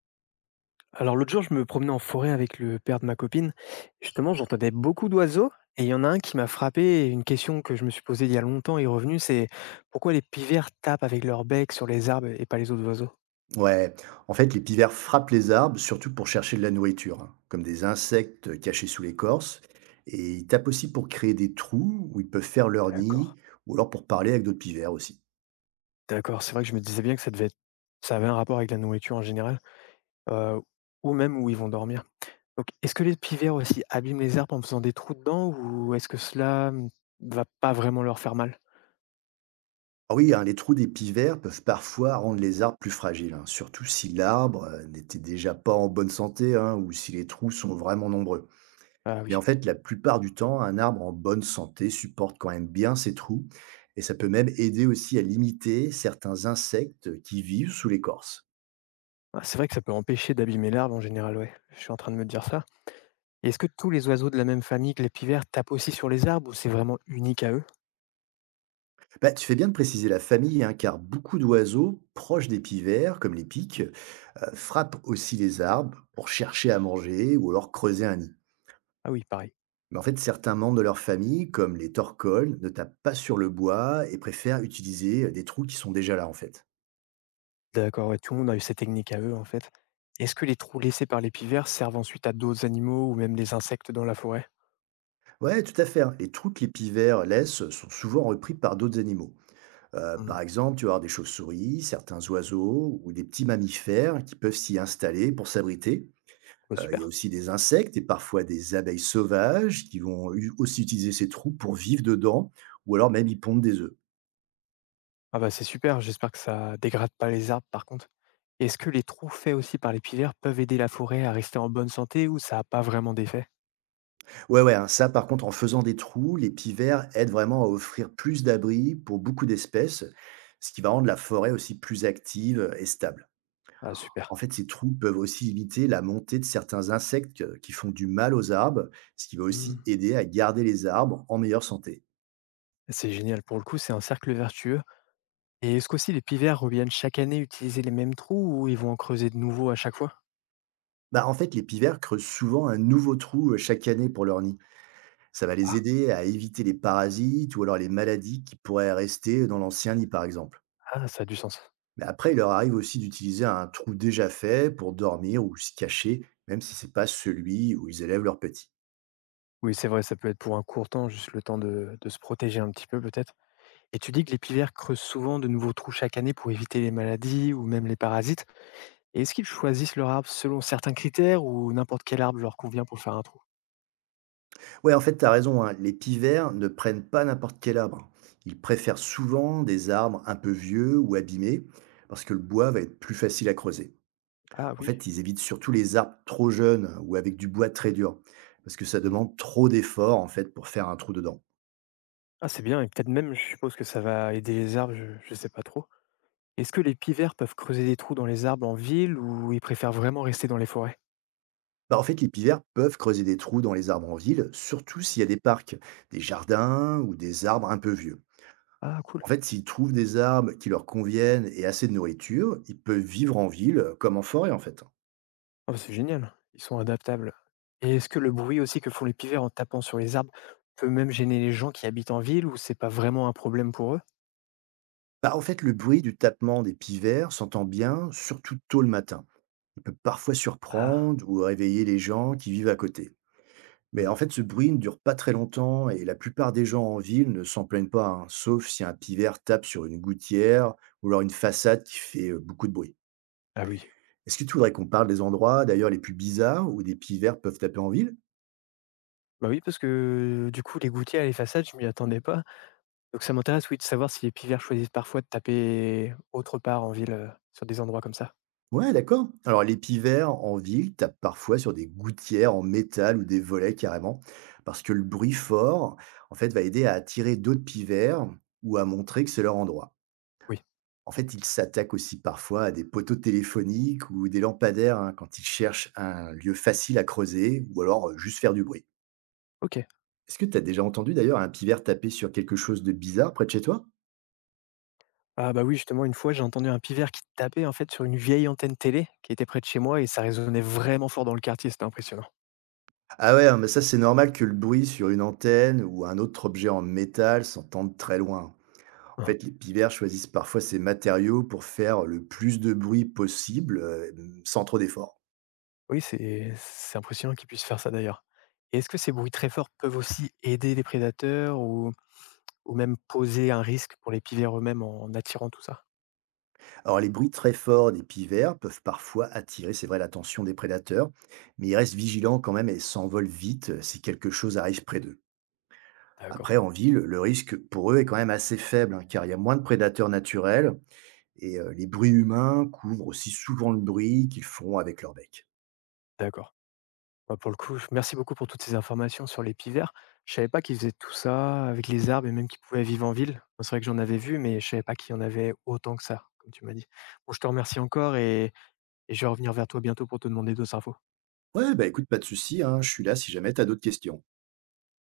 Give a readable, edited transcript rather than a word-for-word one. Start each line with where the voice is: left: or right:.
left: Alors l'autre jour, je me promenais en forêt avec le père de ma copine. Justement, j'entendais beaucoup d'oiseaux et il y en a un qui m'a frappé. Une question que je me suis posée il y a longtemps est revenue, c'est pourquoi les pivers tapent avec leur bec sur les arbres et pas les autres oiseaux.
right: Ouais, en fait, les pivers frappent les arbres, surtout pour chercher de la nourriture, hein, comme des insectes cachés sous l'écorce. Et ils tapent aussi pour créer des trous où ils peuvent faire leur
left: D'accord.
right: nid, ou alors pour parler avec d'autres pivers aussi.
left: D'accord, c'est vrai que je me disais bien que ça devait être ça avait un rapport avec la nourriture en général, euh, ou même où ils vont dormir. Donc est-ce que les pivers aussi abîment les arbres en faisant des trous dedans ou est-ce que cela ne va pas vraiment leur faire mal?
right: Ah oui, hein, les trous des pivers peuvent parfois rendre les arbres plus fragiles, hein, surtout si l'arbre n'était déjà pas en bonne santé, hein, ou si les trous sont vraiment nombreux.
left: Ah
right: Mais en
left: oui.
right: fait, la plupart du temps, un arbre en bonne santé supporte quand même bien ces trous, et ça peut même aider aussi à limiter certains insectes qui vivent sous l'écorce.
left: Ah, c'est vrai que ça peut empêcher d'abîmer l'arbre en général, ouais. Je suis en train de me dire ça. Et est-ce que tous les oiseaux de la même famille que les pivers tapent aussi sur les arbres ou c'est vraiment unique à eux?
right: Bah, tu fais bien de préciser la famille, hein, car beaucoup d'oiseaux proches des pivers, comme les pics, frappent aussi les arbres pour chercher à manger ou alors creuser un nid.
left: Ah oui, pareil.
right: Mais en fait, certains membres de leur famille, comme les torcoles, ne tapent pas sur le bois et préfèrent utiliser des trous qui sont déjà là, en fait.
left: D'accord, ouais, tout le monde a eu cette technique à eux en fait. Est-ce que les trous laissés par les pivers servent ensuite à d'autres animaux ou même les insectes dans la forêt?
right: Ouais, tout à fait, hein. Les trous que les pivers laissent sont souvent repris par d'autres animaux.
left: Hmm,
right: Par exemple, tu vas avoir des chauves-souris, certains oiseaux ou des petits mammifères qui peuvent s'y installer pour s'abriter.
left: bah,
right: Il
left: super.
right: y a aussi des insectes et parfois des abeilles sauvages qui vont u aussi utiliser ces trous pour vivre dedans ou alors même y pondent des œufs.
left: Ah bah, c'est super, j'espère que ça dégrade pas les arbres par contre. Est-ce que les trous faits aussi par les pivers peuvent aider la forêt à rester en bonne santé ou ça n'a pas vraiment d'effet?
right: Ouais, hein, ça par contre en faisant des trous, les pivers aident vraiment à offrir plus d'abris pour beaucoup d'espèces, ce qui va rendre la forêt aussi plus active et stable.
left: Ah, super.
right: En fait, ces trous peuvent aussi limiter la montée de certains insectes qui font du mal aux arbres, ce qui va
left: Hmm,
right: aussi aider à garder les arbres en meilleure santé.
left: c'est génial, pour le coup, c'est un cercle vertueux. Et est-ce qu'aussi les pivers reviennent chaque année utiliser les mêmes trous ou ils vont en creuser de nouveaux à chaque fois?
right: Bah, en fait, les pivers creusent souvent un nouveau trou, chaque année pour leur nid. Ça va les
left: Ah,
right: aider à éviter les parasites ou alors les maladies qui pourraient rester dans l'ancien lit, par exemple.
left: ah, ça a du sens.
right: Mais après, il leur arrive aussi d'utiliser un trou déjà fait pour dormir ou se cacher, même si c'est pas celui où ils élèvent leurs petits.
left: Oui, c'est vrai, ça peut être pour un court temps, juste le temps de se protéger un petit peu peut-être. Et tu dis que les pivers creusent souvent de nouveaux trous chaque année pour éviter les maladies ou même les parasites. Et est-ce qu'ils choisissent leur arbre selon certains critères ou n'importe quel arbre leur convient pour faire un trou?
right: Ouais, en fait, t'as raison, hein, les pivers ne prennent pas n'importe quel arbre. Ils préfèrent souvent des arbres un peu vieux ou abîmés, parce que le bois va être plus facile à creuser.
left: Ah
right: En
left: oui.
right: fait, ils évitent surtout les arbres trop jeunes ou avec du bois très dur, parce que ça
left: Mmh.
right: demande trop d'efforts, en fait, pour faire un trou dedans.
left: Ah, c'est bien et peut-être même, je suppose que ça va aider les arbres, je ne sais pas trop. Est-ce que les pivers peuvent creuser des trous dans les arbres en ville ou ils préfèrent vraiment rester dans les forêts?
right: Bah, en fait, les pivers peuvent creuser des trous dans les arbres en ville, surtout s'il y a des parcs, des jardins ou des arbres un peu vieux.
left: Ah cool.
right: En fait, s'ils trouvent des arbres qui leur conviennent et assez de nourriture, ils peuvent vivre en ville comme en forêt en fait.
left: Ah, bah, c'est génial. Ils sont adaptables. Et est-ce que le bruit aussi que font les pivers en tapant sur les arbres peut même gêner les gens qui habitent en ville ou c'est pas vraiment un problème pour eux?
right: Bah, en fait, le bruit du tapement des pivers s'entend bien, surtout tôt le matin. Il peut parfois
left: Ah.
right: surprendre ou réveiller les gens qui vivent à côté. Mais
left: Mmh.
right: en fait, ce bruit ne dure pas très longtemps et la plupart des gens en ville ne s'en plaignent pas, hein, sauf si un pivert tape sur une gouttière ou alors une façade qui fait beaucoup de bruit.
left: Ah oui.
right: Est-ce que tu voudrais qu'on parle des endroits, d'ailleurs, les plus bizarres où des pivers peuvent taper en ville?
left: Bah oui, parce que du coup, les gouttières et les façades, je m'y attendais pas. Donc ça m'intéresse, oui, de savoir si les pivers choisissent parfois de taper autre part en ville, sur des endroits comme ça.
right: Ouais, d'accord. Alors, les pivers en ville tapent parfois sur des gouttières en métal ou des volets carrément, parce que le bruit fort, en fait, va aider à attirer d'autres pivers ou à montrer que c'est leur endroit.
left: Oui.
right: En fait, ils s'attaquent aussi parfois à des poteaux téléphoniques ou des lampadaires, hein, quand ils cherchent un lieu facile à creuser ou alors juste faire du bruit.
left: OK.
right: Est-ce que tu as déjà entendu d'ailleurs un pivert taper sur quelque chose de bizarre près de chez toi?
left: Ah bah, oui, justement, une fois, j'ai entendu un pivert qui tapait, en fait, sur une vieille antenne télé qui était près de chez moi et ça résonnait vraiment fort dans le quartier, c'était impressionnant.
right: Ah ouais, hein, mais ça, c'est normal que le bruit sur une antenne ou un autre objet en métal s'entende très loin. En
left: Hein hein.
right: fait, les pivers choisissent parfois ces matériaux pour faire le plus de bruit possible, sans trop d'efforts.
left: Oui, c'est impressionnant qu'ils puissent faire ça, d'ailleurs. Et est-ce que ces bruits très forts peuvent aussi aider les prédateurs ou même poser un risque pour les pivers eux-mêmes en attirant tout ça?
right: Alors, les bruits très forts des pivers peuvent parfois attirer, c'est vrai, l'attention des prédateurs, mais ils restent vigilants quand même et s'envolent vite si quelque chose arrive près d'eux.
left: D'accord,
right: Après, en ville, le risque pour eux est quand même assez faible, hein, car il y a moins de prédateurs naturels et les bruits humains couvrent aussi souvent le bruit qu'ils feront avec leur bec.
left: d'accord. Bah, pour le coup, je- merci beaucoup pour toutes ces informations sur les pivers. Je savais pas qu'ils faisaient tout ça avec les arbres et même qu'ils pouvaient vivre en ville. Bon, c'est vrai que j'en avais vu, mais je savais pas qu'il y en avait autant que ça, comme tu m'as dit. Bon, je te remercie encore et je vais revenir vers toi bientôt pour te demander d'autres infos.
right: Ouais, bah écoute, pas de souci, hein, je suis là si jamais t'as d'autres questions.